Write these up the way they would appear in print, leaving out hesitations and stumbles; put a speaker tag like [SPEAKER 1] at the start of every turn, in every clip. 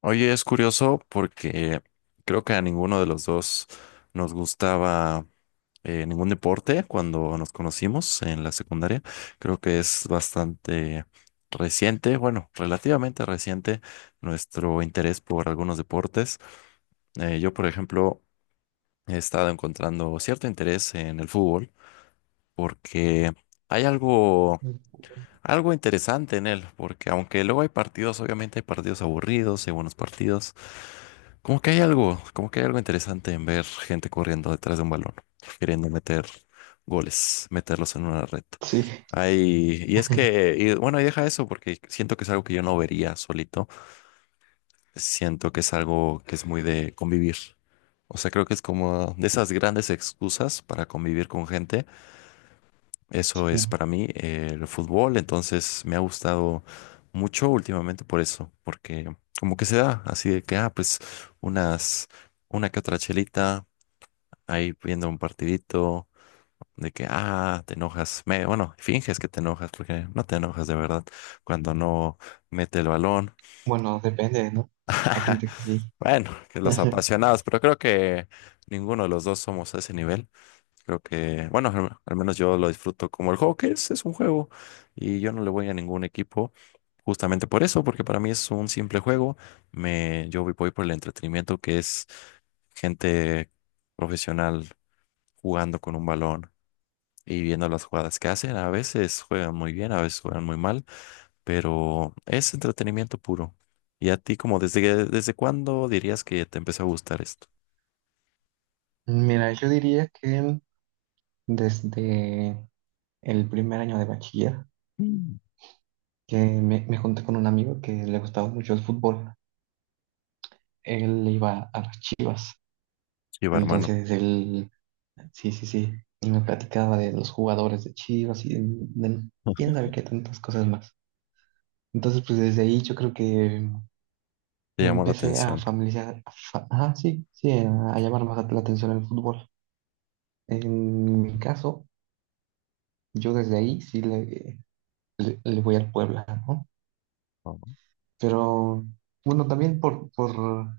[SPEAKER 1] Oye, es curioso porque creo que a ninguno de los dos nos gustaba ningún deporte cuando nos conocimos en la secundaria. Creo que es bastante reciente, bueno, relativamente reciente nuestro interés por algunos deportes. Yo, por ejemplo, he estado encontrando cierto interés en el fútbol porque hay algo, algo interesante en él, porque aunque luego hay partidos, obviamente hay partidos aburridos, hay buenos partidos, como que hay algo interesante en ver gente corriendo detrás de un balón, queriendo meter goles, meterlos en una red.
[SPEAKER 2] Sí,
[SPEAKER 1] Ay, y bueno, y deja eso porque siento que es algo que yo no vería solito. Siento que es algo que es muy de convivir. O sea, creo que es como de esas grandes excusas para convivir con gente. Eso es
[SPEAKER 2] sí.
[SPEAKER 1] para mí, el fútbol, entonces me ha gustado mucho últimamente por eso, porque como que se da, así de que, ah, pues unas, una que otra chelita, ahí viendo un partidito, de que, ah, te enojas, bueno, finges que te enojas, porque no te enojas de verdad cuando no mete el balón.
[SPEAKER 2] Bueno, depende, ¿no? Hay gente que sí.
[SPEAKER 1] Bueno, que los apasionados, pero creo que ninguno de los dos somos a ese nivel. Creo que, bueno, al menos yo lo disfruto como el juego que es un juego, y yo no le voy a ningún equipo. Justamente por eso, porque para mí es un simple juego. Me, yo voy por el entretenimiento que es gente profesional jugando con un balón y viendo las jugadas que hacen. A veces juegan muy bien, a veces juegan muy mal, pero es entretenimiento puro. ¿Y a ti, como desde, que- desde cuándo dirías que te empezó a gustar esto?
[SPEAKER 2] Mira, yo diría que desde el primer año de bachiller,
[SPEAKER 1] Mm.
[SPEAKER 2] que me junté con un amigo que le gustaba mucho el fútbol. Él le iba a las Chivas.
[SPEAKER 1] Chiva, hermano,
[SPEAKER 2] Entonces sí, sí, sí. Y me platicaba de los jugadores de Chivas y de quién sabe qué tantas cosas más. Entonces, pues desde ahí yo creo que
[SPEAKER 1] te
[SPEAKER 2] me
[SPEAKER 1] llamó la
[SPEAKER 2] empecé a
[SPEAKER 1] atención.
[SPEAKER 2] familiarizar, ajá, sí, sí, a llamar más la atención el fútbol. En mi caso, yo desde ahí sí le voy al Puebla, ¿no?
[SPEAKER 1] Oh.
[SPEAKER 2] Pero bueno, también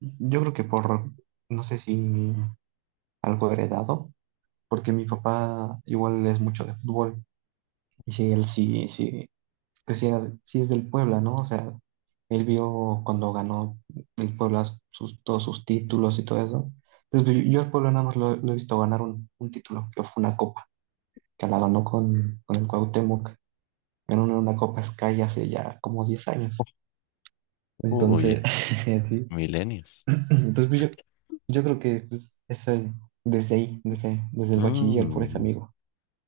[SPEAKER 2] yo creo que no sé si algo heredado, porque mi papá igual es mucho de fútbol, y sí, pues sí, sí es del Puebla, ¿no? O sea, él vio cuando ganó el Puebla todos sus títulos y todo eso. Entonces, pues, yo al Puebla nada más lo he visto ganar un título, que fue una copa, que la ganó con el Cuauhtémoc. Ganaron una Copa Sky hace ya como 10 años. Entonces,
[SPEAKER 1] Uy,
[SPEAKER 2] sí.
[SPEAKER 1] milenios.
[SPEAKER 2] Entonces, pues, yo creo que pues, desde ahí, desde el bachiller, por ese amigo.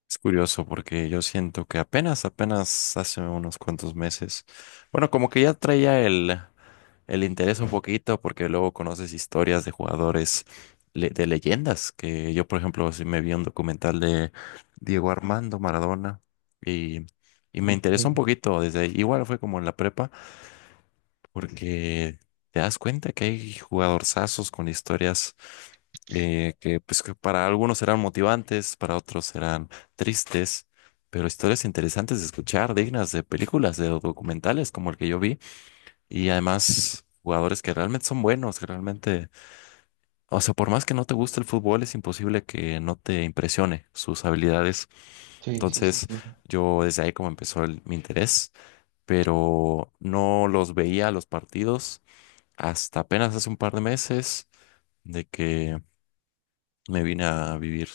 [SPEAKER 1] Es curioso porque yo siento que apenas, apenas hace unos cuantos meses, bueno, como que ya traía el interés un poquito porque luego conoces historias de jugadores, le- de leyendas, que yo, por ejemplo, sí me vi un documental de Diego Armando Maradona y, y me interesó un
[SPEAKER 2] Sí,
[SPEAKER 1] poquito desde, igual fue como en la prepa, porque te das cuenta que hay jugadorzazos con historias, que, pues, que para algunos serán motivantes, para otros serán tristes, pero historias interesantes de escuchar, dignas de películas, de documentales como el que yo vi, y además jugadores que realmente son buenos, que realmente, o sea, por más que no te guste el fútbol, es imposible que no te impresione sus habilidades.
[SPEAKER 2] sí, sí, sí,
[SPEAKER 1] Entonces,
[SPEAKER 2] sí.
[SPEAKER 1] yo desde ahí como empezó el- mi interés, pero no los veía los partidos hasta apenas hace un par de meses, de que me vine a vivir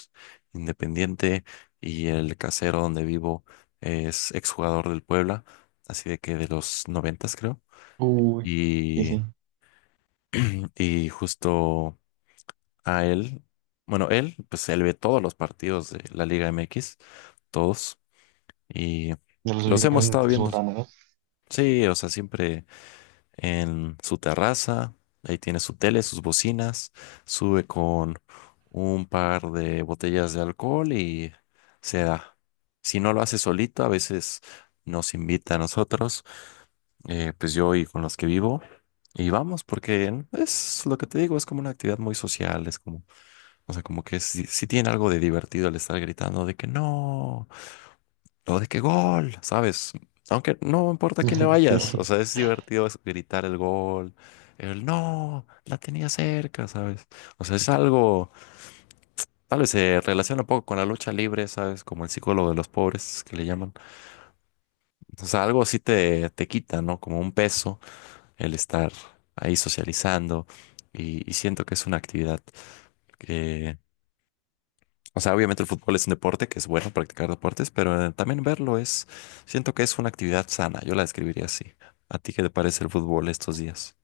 [SPEAKER 1] independiente y el casero donde vivo es exjugador del Puebla, así de que de los noventas, creo.
[SPEAKER 2] Uy, sí,
[SPEAKER 1] Y,
[SPEAKER 2] sí.
[SPEAKER 1] y justo a él, bueno, él, pues él ve todos los partidos de la Liga MX, todos, y
[SPEAKER 2] Ya los
[SPEAKER 1] los hemos
[SPEAKER 2] olvidaron
[SPEAKER 1] estado
[SPEAKER 2] de su
[SPEAKER 1] viendo.
[SPEAKER 2] botana, ¿no?
[SPEAKER 1] Sí, o sea, siempre en su terraza, ahí tiene su tele, sus bocinas, sube con un par de botellas de alcohol y se da. Si no lo hace solito, a veces nos invita a nosotros, pues yo y con los que vivo, y vamos, porque es lo que te digo, es como una actividad muy social, es como, o sea, como que sí, sí tiene algo de divertido el estar gritando de que no. Todo de que gol, ¿sabes? Aunque no importa a quién le vayas, o
[SPEAKER 2] Sí.
[SPEAKER 1] sea, es divertido es- gritar el gol, el no, la tenía cerca, ¿sabes? O sea, es algo, tal vez se relaciona un poco con la lucha libre, ¿sabes? Como el psicólogo de los pobres que le llaman. O sea, algo así te quita, ¿no? Como un peso el estar ahí socializando y siento que es una actividad. O sea, obviamente el fútbol es un deporte, que es bueno practicar deportes, pero también verlo es, siento que es una actividad sana, yo la describiría así. ¿A ti qué te parece el fútbol estos días?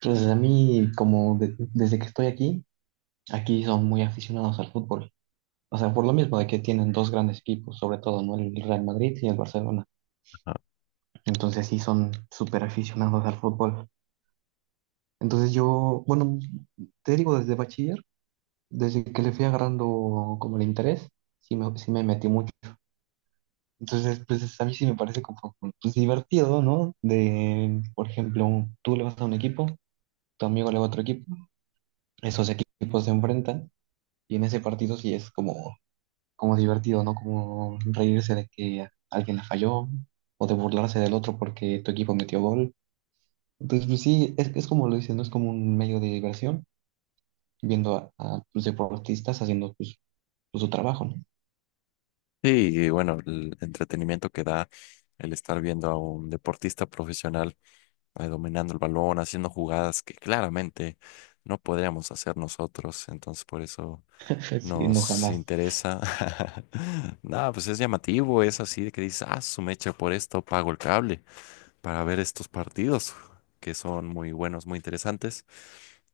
[SPEAKER 2] Pues a mí, desde que estoy aquí, aquí son muy aficionados al fútbol. O sea, por lo mismo de que tienen dos grandes equipos, sobre todo, ¿no? El Real Madrid y el Barcelona.
[SPEAKER 1] Ajá.
[SPEAKER 2] Entonces sí son súper aficionados al fútbol. Entonces yo, bueno, te digo, desde bachiller, desde que le fui agarrando como el interés, sí me metí mucho. Entonces, pues a mí sí me parece como pues, divertido, ¿no? De, por ejemplo, tú le vas a un equipo, tu amigo le va a otro equipo, esos equipos se enfrentan y en ese partido sí es como, como divertido, ¿no? Como reírse de que alguien la falló o de burlarse del otro porque tu equipo metió gol. Entonces, pues sí, es como lo dicen, ¿no? Es como un medio de diversión viendo a los deportistas haciendo pues, su trabajo, ¿no?
[SPEAKER 1] Sí, y bueno, el entretenimiento que da el estar viendo a un deportista profesional, dominando el balón, haciendo jugadas que claramente no podríamos hacer nosotros, entonces por eso
[SPEAKER 2] Sí, no
[SPEAKER 1] nos
[SPEAKER 2] jamás.
[SPEAKER 1] interesa. Nada, pues es llamativo, es así de que dices, ah, su mecha, por esto pago el cable, para ver estos partidos que son muy buenos, muy interesantes.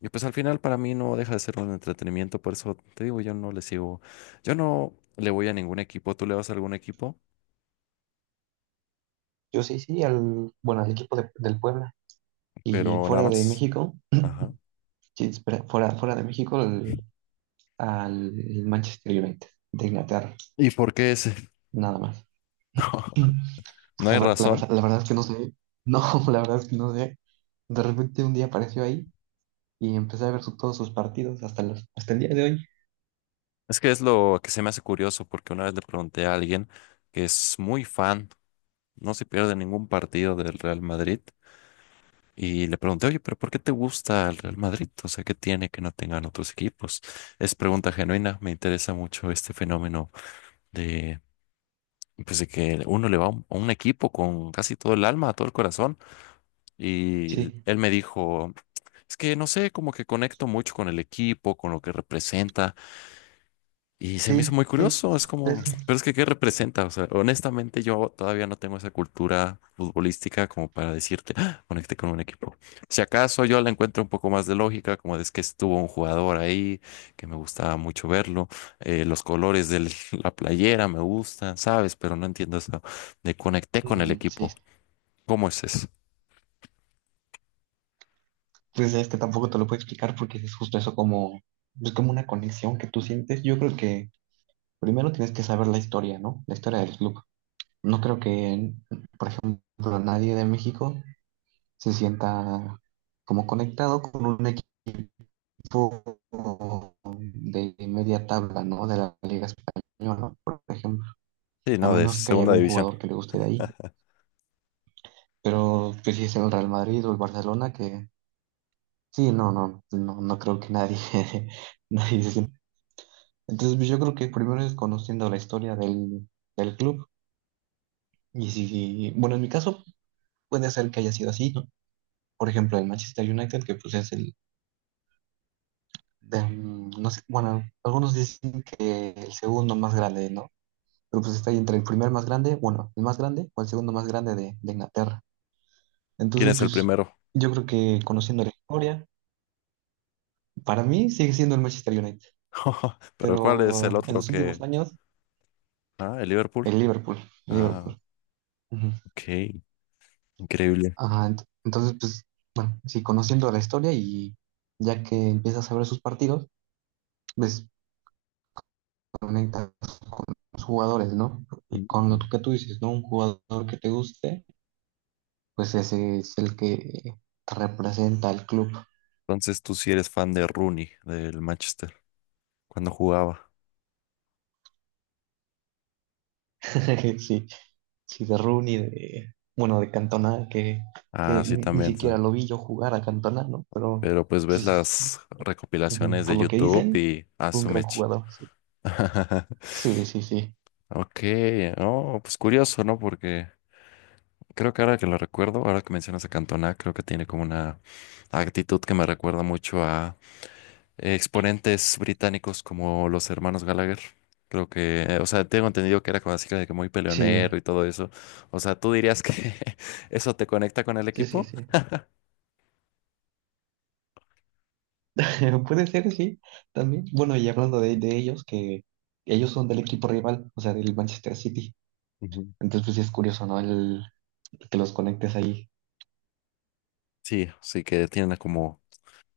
[SPEAKER 1] Y pues al final para mí no deja de ser un entretenimiento, por eso te digo, yo no le sigo, yo no le voy a ningún equipo, tú le vas a algún equipo,
[SPEAKER 2] Yo sí, sí, bueno, al equipo del Puebla. Y
[SPEAKER 1] pero nada
[SPEAKER 2] fuera de
[SPEAKER 1] más.
[SPEAKER 2] México,
[SPEAKER 1] Ajá.
[SPEAKER 2] sí, espera, fuera de México, al Manchester United de Inglaterra,
[SPEAKER 1] ¿Y por qué ese?
[SPEAKER 2] nada más.
[SPEAKER 1] No hay razón.
[SPEAKER 2] La verdad es que no sé, no, la verdad es que no sé. De repente un día apareció ahí y empecé a ver todos sus partidos hasta el día de hoy.
[SPEAKER 1] Es que es lo que se me hace curioso, porque una vez le pregunté a alguien que es muy fan, no se pierde ningún partido del Real Madrid, y le pregunté, oye, pero ¿por qué te gusta el Real Madrid? O sea, ¿qué tiene que no tengan otros equipos? Es pregunta genuina, me interesa mucho este fenómeno de, pues, de que uno le va a un equipo con casi todo el alma, todo el corazón. Y
[SPEAKER 2] Sí,
[SPEAKER 1] él me dijo, es que no sé, como que conecto mucho con el equipo, con lo que representa. Y se me hizo
[SPEAKER 2] sí,
[SPEAKER 1] muy
[SPEAKER 2] sí,
[SPEAKER 1] curioso, es
[SPEAKER 2] es
[SPEAKER 1] como,
[SPEAKER 2] eso.
[SPEAKER 1] pero es que ¿qué representa? O sea, honestamente yo todavía no tengo esa cultura futbolística como para decirte, "Ah, conecté con un equipo". Si acaso yo la encuentro un poco más de lógica, como de es que estuvo un jugador ahí, que me gustaba mucho verlo, los colores de la playera me gustan, ¿sabes? Pero no entiendo eso de conecté con el
[SPEAKER 2] Mm, sí,
[SPEAKER 1] equipo. ¿Cómo es eso?
[SPEAKER 2] pues es que tampoco te lo puedo explicar porque es justo eso como, es como una conexión que tú sientes. Yo creo que primero tienes que saber la historia, ¿no? La historia del club. No creo que, por ejemplo, nadie de México se sienta como conectado con un equipo de media tabla, ¿no? De la Liga Española, por ejemplo.
[SPEAKER 1] Sí,
[SPEAKER 2] A
[SPEAKER 1] no, de
[SPEAKER 2] menos que haya
[SPEAKER 1] segunda
[SPEAKER 2] algún
[SPEAKER 1] división.
[SPEAKER 2] jugador que le guste de ahí. Pero pues si es el Real Madrid o el Barcelona, que sí, no, no, no, no creo que nadie, nadie se sienta. Entonces, pues, yo creo que primero es conociendo la historia del club. Y si, bueno, en mi caso puede ser que haya sido así, ¿no? Por ejemplo, el Manchester United, que pues mm, no sé, bueno, algunos dicen que el segundo más grande, ¿no? Pero pues está ahí entre el primer más grande, bueno, el más grande o el segundo más grande de Inglaterra.
[SPEAKER 1] ¿Quién
[SPEAKER 2] Entonces,
[SPEAKER 1] es el
[SPEAKER 2] pues
[SPEAKER 1] primero?
[SPEAKER 2] yo creo que conociendo la historia, para mí sigue siendo el Manchester United,
[SPEAKER 1] Pero ¿cuál es el
[SPEAKER 2] pero en
[SPEAKER 1] otro
[SPEAKER 2] los últimos
[SPEAKER 1] que...
[SPEAKER 2] años,
[SPEAKER 1] Ah, el Liverpool.
[SPEAKER 2] el Liverpool,
[SPEAKER 1] Ah,
[SPEAKER 2] Liverpool.
[SPEAKER 1] ok. Increíble.
[SPEAKER 2] Ajá, entonces, pues, bueno, sí, conociendo la historia y ya que empiezas a ver sus partidos, pues conectas con los jugadores, ¿no? Y con lo
[SPEAKER 1] Mm.
[SPEAKER 2] que tú dices, ¿no? Un jugador que te guste, pues ese es el que te representa al club.
[SPEAKER 1] Entonces tú sí eres fan de Rooney, del Manchester, cuando jugaba.
[SPEAKER 2] Sí, sí, de Rooney, de, bueno, de Cantona,
[SPEAKER 1] Ah,
[SPEAKER 2] que
[SPEAKER 1] sí,
[SPEAKER 2] ni
[SPEAKER 1] también. Sí.
[SPEAKER 2] siquiera lo vi yo jugar a Cantona, ¿no? Pero,
[SPEAKER 1] Pero pues ves
[SPEAKER 2] pues,
[SPEAKER 1] las
[SPEAKER 2] ujú,
[SPEAKER 1] recopilaciones de
[SPEAKER 2] por lo que
[SPEAKER 1] YouTube
[SPEAKER 2] dicen,
[SPEAKER 1] y a
[SPEAKER 2] fue un
[SPEAKER 1] su
[SPEAKER 2] gran
[SPEAKER 1] mecha.
[SPEAKER 2] jugador, sí. Sí, sí, sí.
[SPEAKER 1] Ok, no, pues curioso, ¿no? Porque creo que ahora que lo recuerdo, ahora que mencionas a Cantona, creo que tiene como una actitud que me recuerda mucho exponentes británicos como los hermanos Gallagher. Creo que, o sea, tengo entendido que era como así de que muy peleonero
[SPEAKER 2] Sí,
[SPEAKER 1] y todo eso. O sea, ¿tú dirías que eso te conecta con el
[SPEAKER 2] sí, sí,
[SPEAKER 1] equipo?
[SPEAKER 2] sí. Puede ser, sí, también. Bueno, y hablando de ellos, que ellos son del equipo rival, o sea, del Manchester City.
[SPEAKER 1] Ujú.
[SPEAKER 2] Entonces, pues sí es curioso, ¿no? El, que los conectes ahí.
[SPEAKER 1] Sí, sí que tienen como,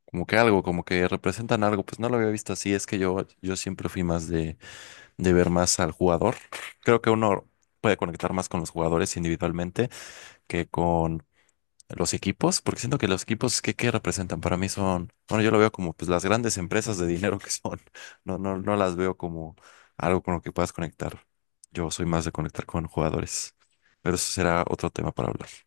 [SPEAKER 1] como que algo, como que representan algo. Pues no lo había visto así, es que yo siempre fui más de ver más al jugador. Creo que uno puede conectar más con los jugadores individualmente que con los equipos, porque siento que los equipos que representan para mí son, bueno, yo lo veo como pues las grandes empresas de dinero que son, no, no, no las veo como algo con lo que puedas conectar. Yo soy más de conectar con jugadores, pero eso será otro tema para hablar.